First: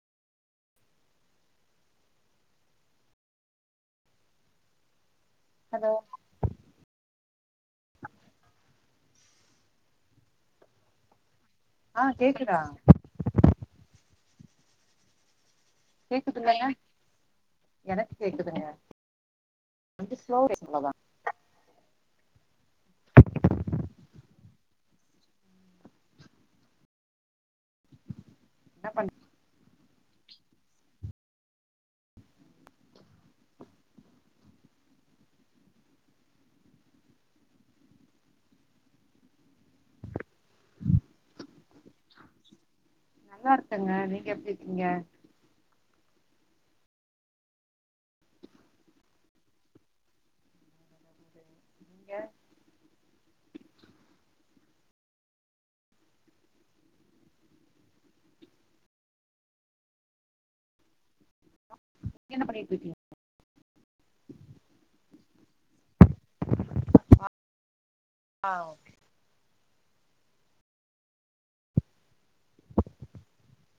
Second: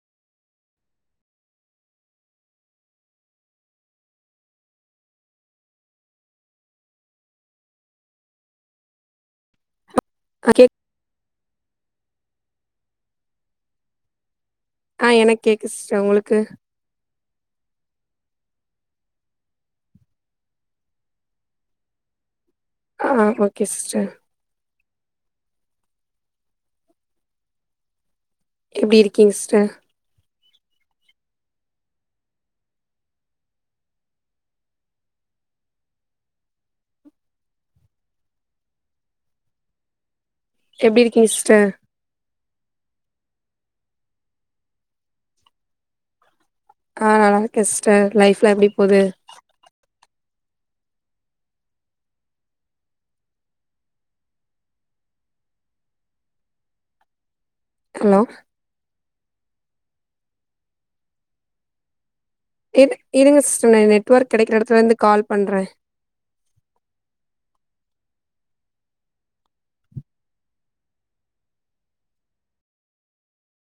allow அ அ கேக் ஆ கேக்குதா ஆ எனக் கேக்குது சிஸ்டர் உங்களுக்கு கேக்குதுல்லங்க எனக்கு கேக்குதுங்க கொஞ்சோ ஸ்லோவா பேசுற அவ்ளோதா [inaudible] ஆ ஓகே சிஸ்டர் என்ன எப்டி பண் இருக்கீங்க சிஸ்டர் எப்டி இருக்கீங்க சிஸ்டர் நல்லா இருக்கங்க நீங்க எப்டி இருக்கீங்க ஆ நல்லா இருக்கே சிஸ்டர் லைஃப்ல எப்டி போது நீங்க ஹலோ நீங்க என்ன பண்ணிட்டு இ இருக்கீங்க இருங்க சிஸ்டர் நா நெட்ஒர்க் கெடைக்கிற எடத்துல இருந்து கால் பண்றே ஆ ஓகே